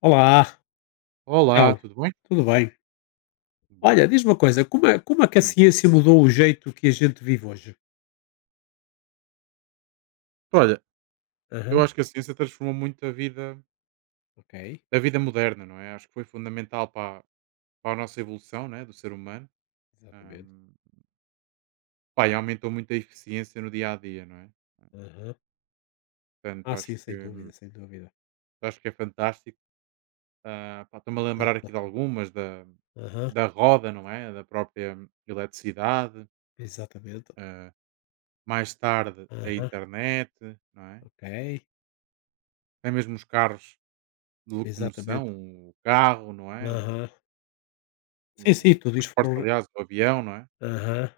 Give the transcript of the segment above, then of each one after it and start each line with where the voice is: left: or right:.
left: Olá,
right: Olá,
left: então,
right: tudo bem?
left: tudo bem?
right: Boa.
left: Olha, diz-me uma coisa, como é que a
right: Hum.
left: ciência mudou o jeito que a gente vive hoje?
right: Olha, eu
left: Aham.
right: acho que a ciência transformou muito
left: Ok,
right: a vida moderna, não é? Acho que foi fundamental para a nossa evolução, né, do ser humano.
left: exatamente.
right: Hum, pá, e aumentou muito a eficiência no dia a dia, não é?
left: Aham.
right: Portanto,
left: Ah, sim, sem dúvida, sem dúvida.
right: acho que é fantástico. Ah, pá, estou-me a lembrar
left: Exato.
right: aqui de algumas, da,
left: Aham.
right: da roda, não é? Da própria eletricidade,
left: Exatamente.
right: ah, mais tarde a
left: Aham.
right: internet, não é?
left: Ok,
right: Até mesmo os carros de locomoção,
left: exatamente.
right: o carro, não é?
left: Aham. Sim, sim,
right: O
left: tudo isto
right: transporte,
left: foram.
right: aliás, o avião, não é?
left: Aham.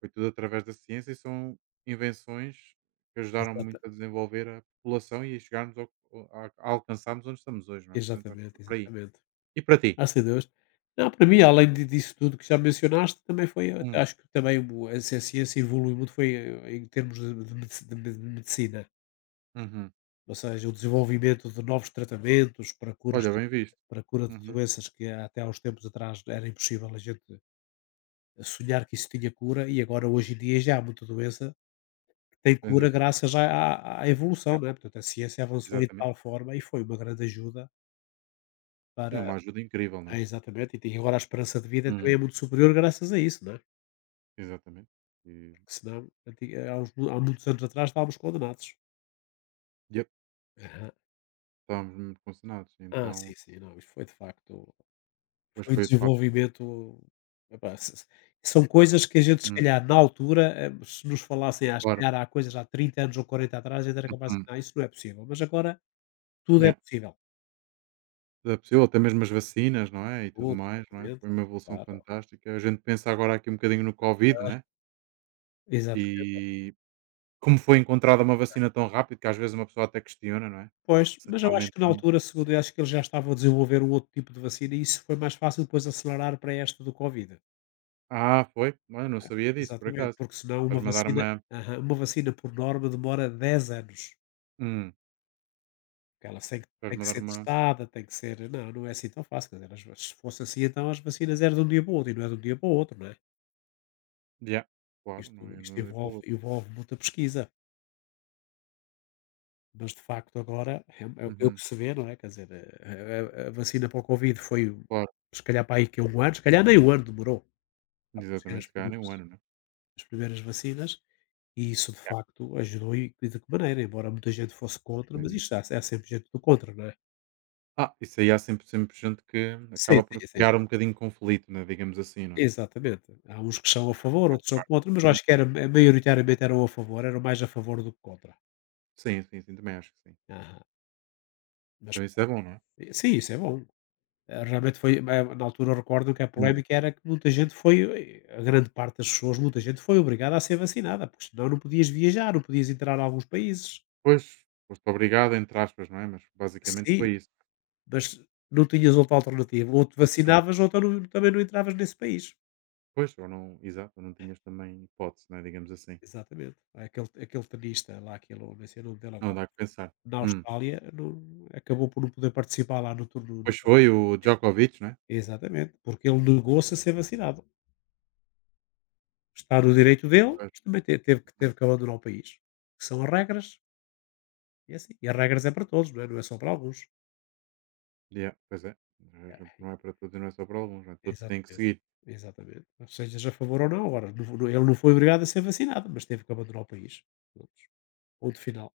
right: Foi tudo através da ciência e são invenções que ajudaram
left: Exata,
right: muito a desenvolver a população e a chegarmos ao a alcançarmos onde estamos hoje, não é? Portanto, acho que foi
left: exatamente,
right: por aí.
left: exatamente.
right: E para ti?
left: Graças a Deus. Não, para mim, além de disso tudo que já mencionaste, também foi até
right: Hum,
left: acho que também o a ci a ciência evoluiu muito foi em termos de medicina,
right: uhum.
left: ou seja, o desenvolvimento de novos tratamentos para
right: Olha, bem visto.
left: cura de
right: Uhum,
left: doenças que até há uns tempos atrás era impossível a gente sonhar que isso tinha cura e agora hoje em dia já há muita doença que tem
right: sem
left: cura
right: dúvida.
left: graças à evolução,
right: Yeah,
left: não é, portanto a ciência avançou de
right: exatamente.
left: tal forma e foi uma grande ajuda
right: Sim,
left: para
right: uma ajuda incrível, não
left: é,
right: é?
left: exatamente, e tem agora a esperança de vida também
right: Hum.
left: é muito superior graças a isso, não é?
right: Exatamente. E,
left: Que senão, anti há uns mu- há muitos anos atrás estávamos condenados.
right: yep,
left: Aham.
right: estávamos muito condicionados.
left: Ah,
right: Então,
left: sim, sim, não, isto foi de facto
right: hoje
left: foi um
right: foi de facto.
left: desenvolvimento, epá, se são coisas que a gente se
right: Hum.
left: calhar na altura, se nos falassem há se
right: Claro.
left: calhar há coisas há 30 anos ou 40 atrás, ainda era capaz de
right: Hum.
left: dizer: "Não, isso não é possível", mas agora tudo é
right: Yeah.
left: possível.
right: É possível, até mesmo as vacinas, não é? E tudo
left: Tudo,
right: mais, não é? Foi
left: exatamente,
right: uma evolução
left: claro.
right: fantástica. A gente pensa agora aqui um bocadinho no Covid, né?
left: Exatamente.
right: E como foi encontrada uma vacina tão rápido que às vezes uma pessoa até questiona, não é?
left: Pois,
right: Se
left: mas eu acho
right: realmente
left: que na
right: não.
left: altura, segundo eu, acho que eles já estavam a desenvolver um outro tipo de vacina e isso foi mais fácil depois acelerar para esta do covid.
right: Ah, foi? Olha, não sabia disso, por
left: Exatamente,
right: acaso.
left: porque senão uma
right: Estás-me a dar
left: vacina
right: uma.
left: aham, uma vacina por norma demora 10 anos,
right: Hum,
left: porque ela tem
right: estás-me
left: que
right: a dar
left: ser
right: uma.
left: testada, tem que ser não, não é assim tão fácil, quer dizer, as va se fosse assim então as vacinas eram de um dia para o outro e não é de um dia para o outro, não é?
right: Yeah, claro,
left: Isto
right: não é?
left: isto
right: Não é para o
left: envolve
right: outro.
left: envolve muita pesquisa, mas de facto agora é o que
right: Uhum,
left: se vê, não é? Quer dizer, a vacina para o covid foi
right: claro,
left: se calhar para aí que é 1 ano, se calhar nem um ano demorou a aparecer
right: exatamente, se calhar nem um ano, né.
left: as primeiras vacinas. E isso de
right: Yeah,
left: facto ajudou e de que maneira, embora muita gente fosse contra,
right: foi
left: mas
right: imenso.
left: isto há sempre gente do contra, não é?
right: Ah, isso aí há sempre, sempre gente que
left: Sim,
right: acaba por
left: sim, sim.
right: criar um bocadinho de conflito, né? Digamos assim, não é?
left: Exatamente. Há uns que são a favor, outros são contra, mas eu
right: Hum,
left: acho que era ma maioritariamente eram a favor, eram mais a favor do que contra.
right: Sim, sim, sim, também acho que sim.
left: Aham. Mas
right: Então isso é bom, não é?
left: sim, isso é bom. Realmente foi ma na altura eu recordo que a
right: Hum.
left: polémica era que muita gente foi a grande parte das pessoas, muita gente foi obrigada a ser vacinada, porque senão não podias viajar, não podias entrar em alguns países.
right: Pois, foste obrigado, entre aspas, não é? Mas basicamente
left: Sim.
right: foi isso.
left: Mas não tinhas outra alternativa, ou te
right: Hum.
left: vacinavas ou então também não entravas nesse país.
right: Pois, ou não, exato, ou não tinhas também hipótese, não é? Digamos assim.
left: Exatamente. Aquele tenista lá, aquele, não sei o nome dele
right: Não
left: agora,
right: dá que pensar.
left: na
right: Hum.
left: Austrália, acabou por não poder participar lá no turno.
right: Pois foi o Djokovic, não é?
left: Exatamente, porque ele negou-se a ser vacinado. Está no direito dele,
right: Pois,
left: mas também
right: hum.
left: teve que abandonar o país. Que são as regras, e é assim. E as regras é para todos, não é, não é só para alguns.
right: Yeah, pois é.
left: Ah.
right: Não é para todos e não é só para alguns, não é? Todos têm que
left: Exatamente.
right: seguir.
left: Exatamente. Ou sejas a favor ou não, agora, ele não foi obrigado a ser vacinado, mas teve que abandonar o país. Pronto. Ponto final.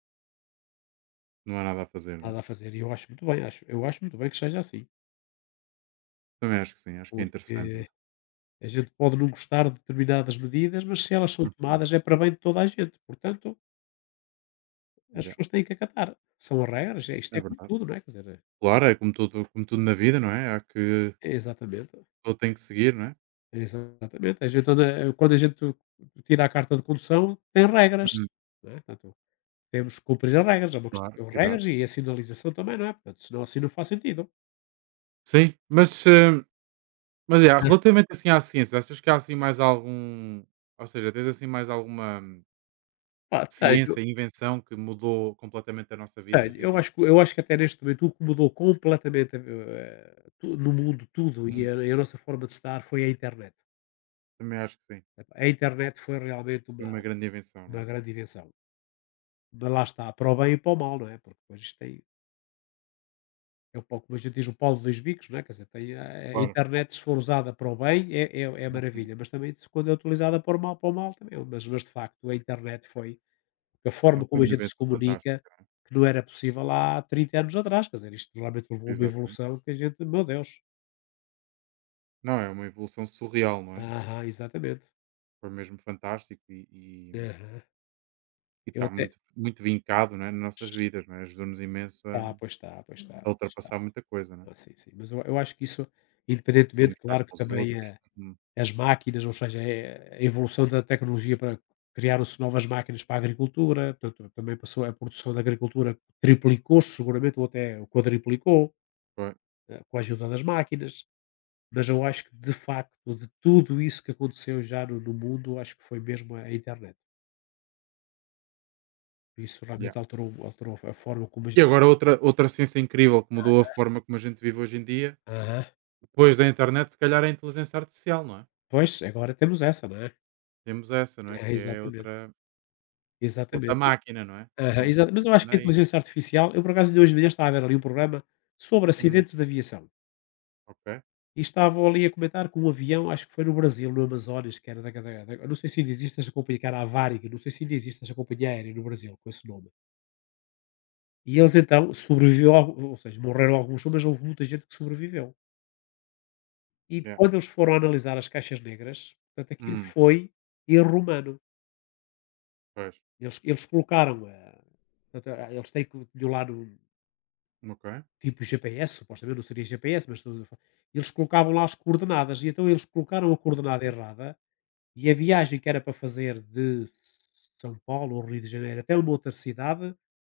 right: Não há nada a fazer, não
left: Nada
right: é?
left: a fazer. E eu acho muito bem, acho muito bem que seja assim,
right: Também acho que sim, acho que é interessante, não
left: porque
right: é?
left: a gente pode não gostar de determinadas medidas, mas se elas são
right: Uhum.
left: tomadas é para bem de toda a gente, portanto, as
right: Yeah,
left: pessoas têm que acatar. São as regras, é isto
right: é
left: é como
right: verdade.
left: tudo, não é, quer dizer,
right: Claro, é como tudo na vida, não é? Há que.
left: é exatamente,
right: Todo tem que seguir, não é?
left: é exatamente. A gente anda quando a gente tira a carta de condução, tem regras,
right: Uhum.
left: não é, portanto, temos que cumprir as regras, é uma questão
right: Claro,
left: de
right: exato.
left: regras e a sinalização também, não é, portanto, senão assim não faz sentido.
right: Sim, mas, eh, mas é, relativamente assim à ciência, achas que há assim mais algum, ou seja, tens assim mais alguma,
left: Ah, pá,
right: ciência, invenção que mudou completamente a nossa vida
left: tenho.
right: hoje em
left: Eu
right: dia?
left: acho que eu acho que até neste momento o que mudou completamente, tu no mundo tudo e
right: Hum,
left: a e a nossa forma de estar foi a internet.
right: também acho que sim.
left: A internet foi realmente
right: Foi uma grande invenção, não
left: uma
right: é?
left: grande invenção. Mas lá está, para o bem e para o mal, não é? Porque depois isto tem é um pouco como a gente diz, o pau de 2 bicos, não é? Quer dizer, tem a
right: Claro.
left: internet se for usada para o bem é é é
right: Uhum.
left: maravilha, mas também se quando é utilizada para o mal também, é um, mas de facto a internet foi porque a
right: Não,
left: forma
right: foi
left: como a
right: uma
left: gente se
right: invenção fantástica,
left: comunica,
right: não é?
left: que não era possível há 30 anos atrás, quer dizer, isto realmente levou a uma
right: Exatamente.
left: evolução que a gente, meu Deus.
right: Não, é uma evolução surreal, não é?
left: Aham, exatamente.
right: Foi mesmo fantástico
left: Aham.
right: e
left: Eu
right: está
left: até
right: muito, muito vincado, não é? Nas nossas vidas, não é? Ajudou-nos imenso
left: pois está, pois está,
right: a
left: pois está.
right: ultrapassar muita coisa, não é?
left: Ah, sim, sim, mas eu acho que isso, independentemente,
right: Comunicar
left: claro que
right: com os
left: também,
right: outros. Uhum.
left: as máquinas, ou seja, a evolução da tecnologia para criaram-se novas máquinas para a agricultura, portanto, também passou a produção da agricultura triplicou-se seguramente ou até quadriplicou,
right: Foi.
left: com a ajuda das máquinas. Mas eu acho que de facto, de tudo isso que aconteceu já no mundo, acho que foi mesmo a internet. Isso
right: Yeah.
left: realmente alterou a forma como a
right: E
left: gente.
right: agora outra ciência incrível que mudou a forma como a gente vive hoje em dia,
left: Aham.
right: depois da internet, se calhar é a inteligência artificial, não é?
left: Pois, agora temos essa, não é?
right: Temos essa, não é?
left: É, é,
right: Que é
left: exatamente,
right: outra outra
left: exatamente.
right: máquina, não é?
left: Aham.
right: Digamos
left: Exato, mas
right: assim,
left: eu
right: que
left: acho
right: anda
left: que a
right: aí.
left: inteligência artificial eu por acaso de hoje de manhã estava a ver ali um programa sobre
right: Hum,
left: acidentes de aviação,
right: ok.
left: e estavam ali a comentar que um avião, acho que foi no Brasil, no Amazonas, que era da eu não sei se ainda existe essa companhia, que era a Varig, não sei se ainda existe essa companhia aérea no Brasil com esse nome. E eles então sobreviveu al ou seja, morreram alguns, mas houve muita gente que sobreviveu. E
right: Yeah.
left: quando eles foram analisar as caixas negras, portanto aquilo
right: Hum,
left: foi erro humano.
right: pois.
left: Eles colocaram a portanto, a eles têm que tinham lá no
right: Ok.
left: tipo GPS, supostamente não seria GPS, mas estamos a fa eles colocavam lá as coordenadas, e então eles colocaram a coordenada
right: Ok.
left: errada, e a viagem que era para fazer de São Paulo ou Rio de Janeiro até uma outra cidade,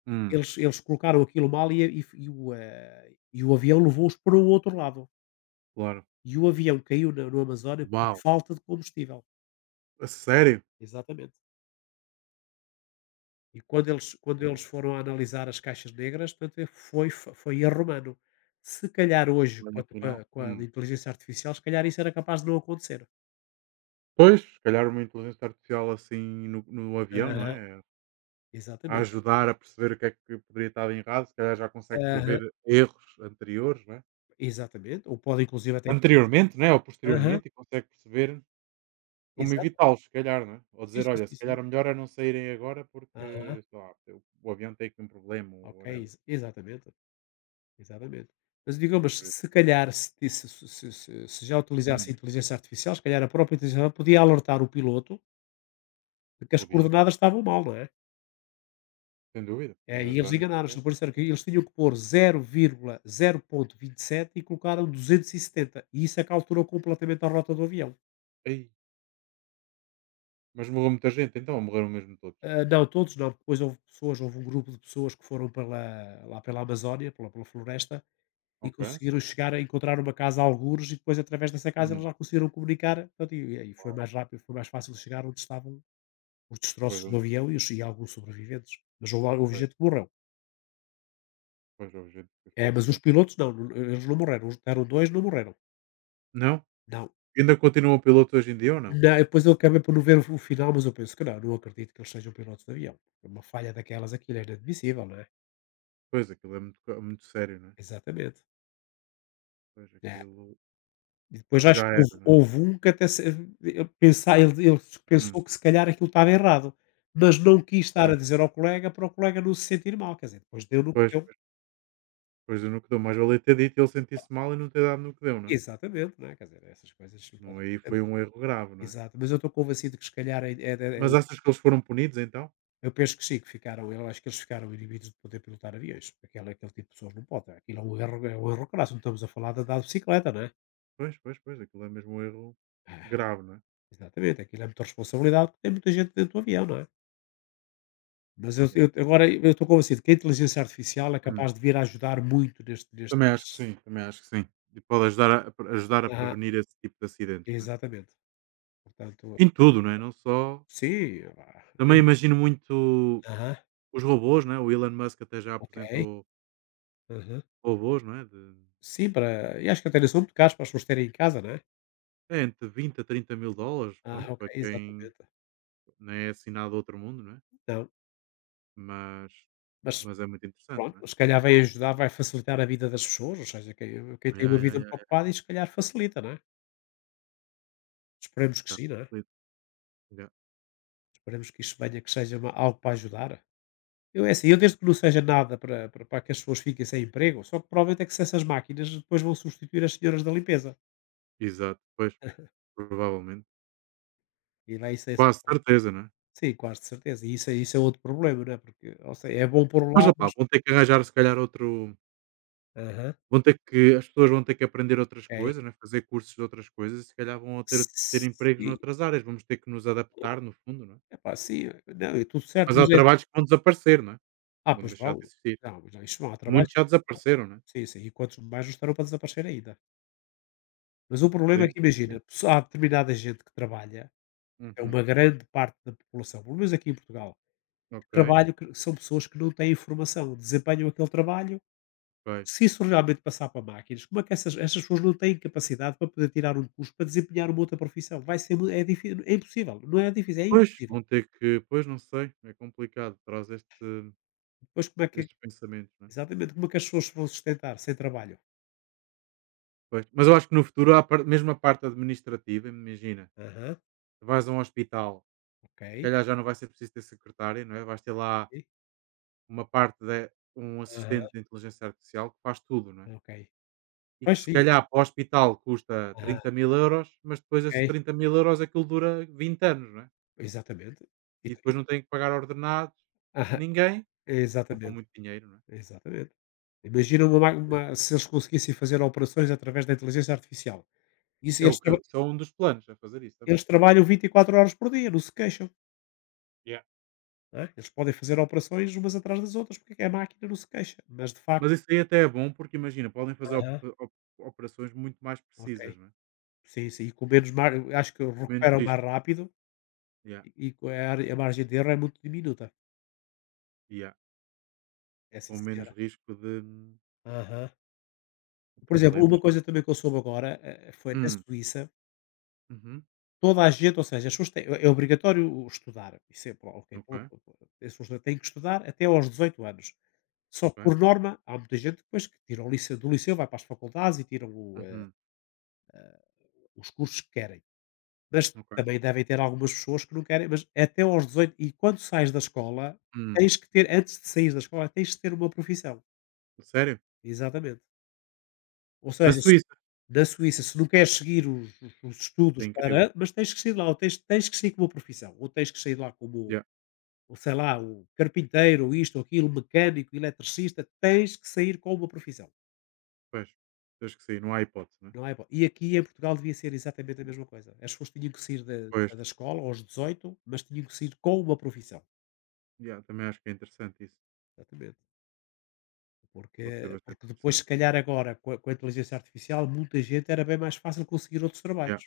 right: Hum,
left: eles colocaram aquilo mal e a e f e o, eh, e o avião levou-os para o outro lado.
right: claro.
left: E o avião caiu na no Amazónia por
right: Uau!
left: falta de combustível.
right: A sério?
left: Exatamente. E quando eles
right: Pô,
left: foram analisar as caixas negras, portanto, foi erro humano. Se calhar hoje, com
right: olha,
left: a
right: afinal. Hum.
left: inteligência artificial, se calhar isso era capaz de não acontecer.
right: Pois, se calhar uma inteligência artificial assim no avião, não
left: Aham.
right: é? A
left: Exatamente.
right: ajudar a perceber o que é que poderia estar de errado, se calhar já consegue
left: Aham.
right: prever erros anteriores, não é?
left: Exatamente, ou pode inclusive até inteligência.
right: Anteriormente, não é? Ou
left: Aham.
right: posteriormente, e consegue perceber como
left: Exato.
right: evitá-los, se calhar, não é? Ou
left: Sim,
right: dizer:
left: sim,
right: olha,
left: sim,
right: se
left: sim.
right: calhar melhor é não saírem agora
left: Aham.
right: porque, sei lá, o avião tem aqui um problema ou whatever.
left: Exatamente. Exatamente. Mas digamos,
right: Por exemplo.
left: se calhar, se, ti- se- se- se- já utilizasse a
right: Hum,
left: inteligência artificial, se calhar a própria inteligência artificial podia alertar o piloto de que as
right: Podia,
left: coordenadas estavam mal, não é?
right: sem dúvida,
left: É,
right: podia
left: e eles
right: ajudar nesse
left: enganaram-se,
right: aspecto.
left: por isso era que eles tinham que pôr zero zero vírgula zero ponto vinte e sete e colocaram 270. E setenta. E isso é que alterou completamente a rota do avião.
right: Ei, mas morreu muita gente, então morreram mesmo todos.
left: Ah, não, todos não. Depois houve pessoas, houve um grupo de pessoas que foram pela, lá pela Amazónia, pela, pela floresta, e
right: Ok.
left: conseguiram chegar a encontrar uma casa a algures e depois através dessa casa eles
right: Hum,
left: já conseguiram comunicar, portanto, e aí foi mais rápido, foi mais fácil chegar onde estavam os
right: pois,
left: destroços do avião e os e alguns sobreviventes. Mas houve, houve
right: pois,
left: gente que morreu.
right: pois houve gente que
left: É, mas os
right: faleceu.
left: pilotos não, não, eles não morreram. Eram dois, não morreram.
right: Não?
left: Não.
right: Ainda continua o piloto hoje em dia ou não?
left: Não, depois eu acabei por não ver o final, mas eu penso que não, não acredito que eles sejam pilotos de avião. É uma falha daquelas, aquilo é inadmissível, não é?
right: Pois, aquilo é muito, co- muito sério, não é?
left: Exatamente.
right: Pois,
left: É.
right: aquilo
left: E depois acho
right: já
left: que
right: era,
left: houve
right: não é?
left: houve um que até se ele pensar ele ele
right: Hum,
left: pensou que se calhar aquilo estava errado, mas não quis estar a
right: Pois,
left: dizer ao colega para o colega não se sentir mal, quer dizer, depois deu no que
right: pois,
left: deu.
right: pois eu no que dou, mais valia ter dito e ele sentir-se mal e não ter dado no que deu, não é?
left: Exatamente, não é, quer dizer, essas coisas não podem
right: Não, aí
left: acontecer, mas
right: foi um erro grave, não é?
left: exato, mas eu estou convencido que se calhar
right: Mas achas que eles foram punidos, então?
left: eu penso que sim, que ficaram eu acho que eles ficaram inibidos de poder pilotar aviões, porque aquela aquele tipo de pessoas não pode, aquilo é um erro crasso, não estamos a falar de andar de bicicleta, não é?
right: Pois, pois, pois, aquilo é mesmo um erro
left: Ah.
right: grave, não é?
left: Exatamente, aquilo é muita responsabilidade, porque tem muita gente dentro do avião, não é? Mas eu
right: Yeah.
left: eu agora eu estou convencido que a inteligência artificial é capaz
right: Hum.
left: de vir a ajudar muito
right: Também acho
left: nestes
right: que sim, também acho que sim. E pode ajudar a ajudar a
left: aham,
right: prevenir esse tipo de acidentes, não é?
left: exatamente. Portanto,
right: Em tudo, não é? Não só.
left: sim,
right: Também imagino muito
left: aham,
right: os robôs, não é? O Elon Musk até já
left: ok,
right: apresentou
left: aham.
right: robôs, não é? De,
left: Sim, para e acho que até nem são muito caros para as pessoas terem em casa, não é?
right: é entre 20 a 30 mil dólares,
left: Ah,
right: pronto,
left: ok,
right: para quem
left: exatamente.
right: não é assinado outro mundo, não é?
left: Não,
right: Mas
left: mas
right: mas é muito interessante, não é?
left: pronto, se calhar vai ajudar, vai facilitar a vida das pessoas, ou seja, quem tem
right: Ya,
left: uma
right: ya,
left: vida
right: ya,
left: muito ocupada, e se calhar facilita, não é? Esperemos que
right: ya.
left: sim, não é?
right: Ya,
left: Esperemos que isto venha, que seja uma algo para ajudar. Eu é assim, eu desde que não seja nada para que as pessoas fiquem sem emprego, só que provavelmente é que se essas máquinas depois vão substituir as senhoras da limpeza.
right: exato, pois, provavelmente.
left: E lá isso é
right: Quase certeza, não é?
left: sim, quase de certeza. E isso é outro problema, não é, porque ou seja, é bom por um
right: Mas
left: lado,
right: opá,
left: mas
right: vão ter que arranjar se calhar outro,
left: aham.
right: vão ter que, as pessoas vão ter que aprender outras
left: É.
right: coisas, não é? Fazer cursos de outras coisas e se calhar vão
left: S
right: ter empregos
left: sim,
right: noutras áreas, vamos ter que nos adaptar no fundo, não é?
left: epá, sim, não, é tudo certo,
right: Mas
left: mas
right: há
left: é assim,
right: trabalhos que vão desaparecer, não é?
left: ah,
right: Vão
left: pois
right: deixar de
left: vão.
right: existir.
left: Não, mas não, isto não há trabalhos
right: Muitos
left: que
right: já
left: vão desaparecer.
right: desapareceram, não é?
left: Sim, sim, e quantos mais não estarão para desaparecer ainda. Mas o problema é
right: Sim,
left: que
right: sim, sim.
left: imagina, há determinada gente que trabalha, é
right: Uhum.
left: uma grande parte da população, pelo menos aqui em Portugal
right: Ok,
left: trabalho que são pessoas que não têm formação, desempenham aquele trabalho.
right: ok.
left: Se isso realmente passar para máquinas, como é que essas pessoas não têm capacidade para poder tirar um curso para desempenhar uma outra profissão? Vai ser é, é impossível, não é difícil, é
right: Pois,
left: impossível.
right: vão ter que, pois não sei, é complicado, traz este,
left: Depois como é que
right: estes pensamentos, não é?
left: exatamente como é que as pessoas se vão sustentar sem trabalho?
right: Pois. Mas eu acho que no futuro, há par- mesmo a parte administrativa, imagina,
left: Aham,
right: vais a um hospital, se
left: ok,
right: calhar já não vai ser preciso ter secretária, não é? Vais ter lá
left: ok,
right: uma parte de um
left: aham,
right: assistente de inteligência artificial que faz tudo, não é?
left: ok.
right: E
left: Pois
right: que se
left: sim,
right: calhar para o hospital custa
left: aham,
right: 30 mil euros, mas depois esses
left: ok,
right: 30 mil euros aquilo dura 20 anos, não é?
left: exatamente. E
right: E
left: tu- e-
right: depois não tem que pagar ordenados a
left: aham,
right: ninguém e poupam
left: exatamente,
right: muito dinheiro, não é?
left: exatamente. Imagina se eles conseguissem fazer operações através da inteligência artificial. Isso,
right: É o
left: eles,
right: que,
left: traba-
right: só um dos planos, é fazer isso também.
left: Eles trabalham 24 horas por dia, não se queixam,
right: Yeah.
left: não é? Eles podem fazer operações umas atrás das outras, porque é que a máquina não se queixa, mas de facto
right: Mas isso aí até é bom, porque imagina, podem fazer op
left: aham.
right: op operações muito mais
left: Ok.
right: precisas, não é?
left: Sim, sim, e com menos mar acho que
right: Menos
left: recuperam mais
right: risco.
left: rápido
right: Yeah,
left: e com a margem de erro é muito diminuta.
right: yeah.
left: É sim
right: Com menos
left: senhora.
right: risco
left: Aham.
right: de
left: Por exemplo,
right: problemas,
left: uma
right: não é?
left: coisa também que eu soube agora, foi na
right: Hum,
left: Suíça,
right: uhum,
left: toda a gente, ou seja, as pessoas têm é obrigatório estudar, isso é pô, ok,
right: ok,
left: ponto, ponto. As pessoas têm que estudar até aos 18 anos. Só
right: ok,
left: que, por norma, há muita gente depois que tira o liceu do liceu, vai para as faculdades e tiram
right: uhum,
left: os cursos que querem. Mas
right: ok,
left: também devem ter algumas pessoas que não querem, mas até aos 18 e quando sais da escola,
right: hum.
left: tens que ter, antes de sair da escola, tens de ter uma profissão.
right: Sério?
left: Exatamente. Ou
right: Na
left: seja,
right: Suíça?
left: na Suíça, se não queres seguir os
right: Isso
left: estudos
right: é incrível.
left: para, mas tens que sair lá, ou tens, tens que sair com uma profissão, ou tens que sair lá como,
right: Yeah,
left: ou sei lá, o carpinteiro, ou isto, ou aquilo, mecânico, eletricista, tens que sair com uma profissão.
right: pois, acho que sim, não há hipótese, não é?
left: Não é bom. E aqui em Portugal devia ser exatamente a mesma coisa. As pessoas tinham que sair da,
right: Pois,
left: da da escola aos 18, mas tinham que sair com uma profissão.
right: yeah, também acho que é interessante isso.
left: Exatamente. Porque,
right: Pode ser bastante
left: porque depois, se
right: interessante.
left: calhar agora, com a inteligência artificial, muita gente era bem mais fácil conseguir outros
right: Yeah,
left: trabalhos.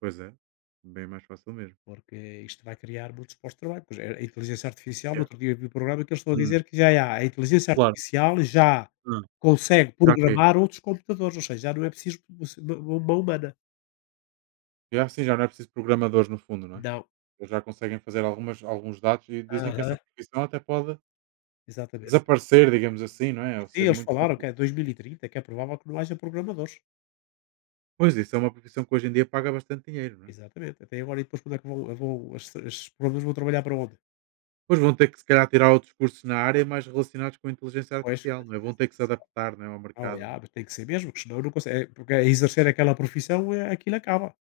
right: pois é, bem mais fácil mesmo.
left: Porque isto vai criar muitos postos de trabalho. Pois a inteligência artificial, no
right: Yeah.
left: outro dia eu vi um programa que eles estão a
right: Hum,
left: dizer que já há. A inteligência
right: claro.
left: artificial já
right: Hum.
left: consegue
right: Já que,
left: programar outros computadores. Ou seja, já não é preciso uma mão humana.
right: yeah, sim, já não é preciso programadores no fundo, não é?
left: Não.
right: Eles já conseguem fazer algumas, alguns dados e dizem que
left: Aham,
right: essa profissão até pode
left: exatamente.
right: desaparecer, digamos assim, não é? Ou
left: Sim,
right: ser
left: eles
right: muito
left: falaram que
right: pouco.
left: é 2030, que é provável que não haja programadores.
right: Pois isso é uma profissão que hoje em dia paga bastante dinheiro, não é?
left: Exatamente. Até agora, e depois quando é que vão, vão esses programas vão trabalhar para onde?
right: Pois vão ter que, se calhar, tirar outros cursos na área mais relacionados com a inteligência
left: Pois, com
right: artificial,
left: a
right: não é? Vão
left: inteligência
right: ter que se
left: artificial.
right: adaptar, não é, ao
left: Ah,
right: mercado, não é?
left: já mas tem que ser mesmo, porque senão não consegue. Porque é exercer aquela profissão, é, aquilo acaba.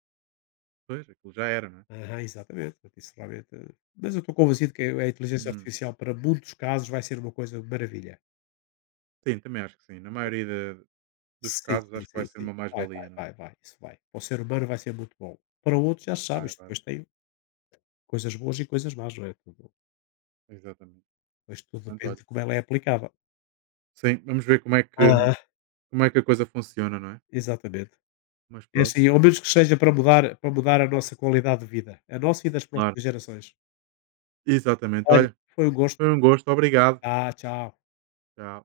right: Pois, aquilo já era, não é?
left: Aham, exatamente. Portanto, isso realmente. Mas eu estou convencido que a inteligência
right: Hum.
left: artificial, para muitos casos, vai ser uma coisa maravilha.
right: Sim, também acho que sim. Na maioria dos
left: Sim,
right: casos,
left: sim,
right: acho que vai
left: sim,
right: ser
left: sim.
right: uma
left: Vai,
right: mais-valia, não é?
left: vai, vai, vai. Isso vai. Para o ser humano vai ser muito bom. Para outros, já se sabe,
right: Vai,
left: isto
right: vai,
left: depois
right: vai.
left: tem coisas boas e coisas más, não é? Tudo,
right: Exatamente.
left: pois tudo
right: Portanto,
left: depende
right: olha,
left: de como ela é aplicada.
right: sim, vamos ver
left: Aham,
right: como é que a coisa funciona, não é?
left: exatamente.
right: Mas
left: É
right: pronto.
left: assim, ao menos que seja para mudar a nossa qualidade de vida, a nossa e das
right: Claro.
left: próximas gerações.
right: Exatamente.
left: Olha,
right: Olha,
left: foi um gosto.
right: foi um gosto. Obrigado.
left: Ah, tchau.
right: Tchau.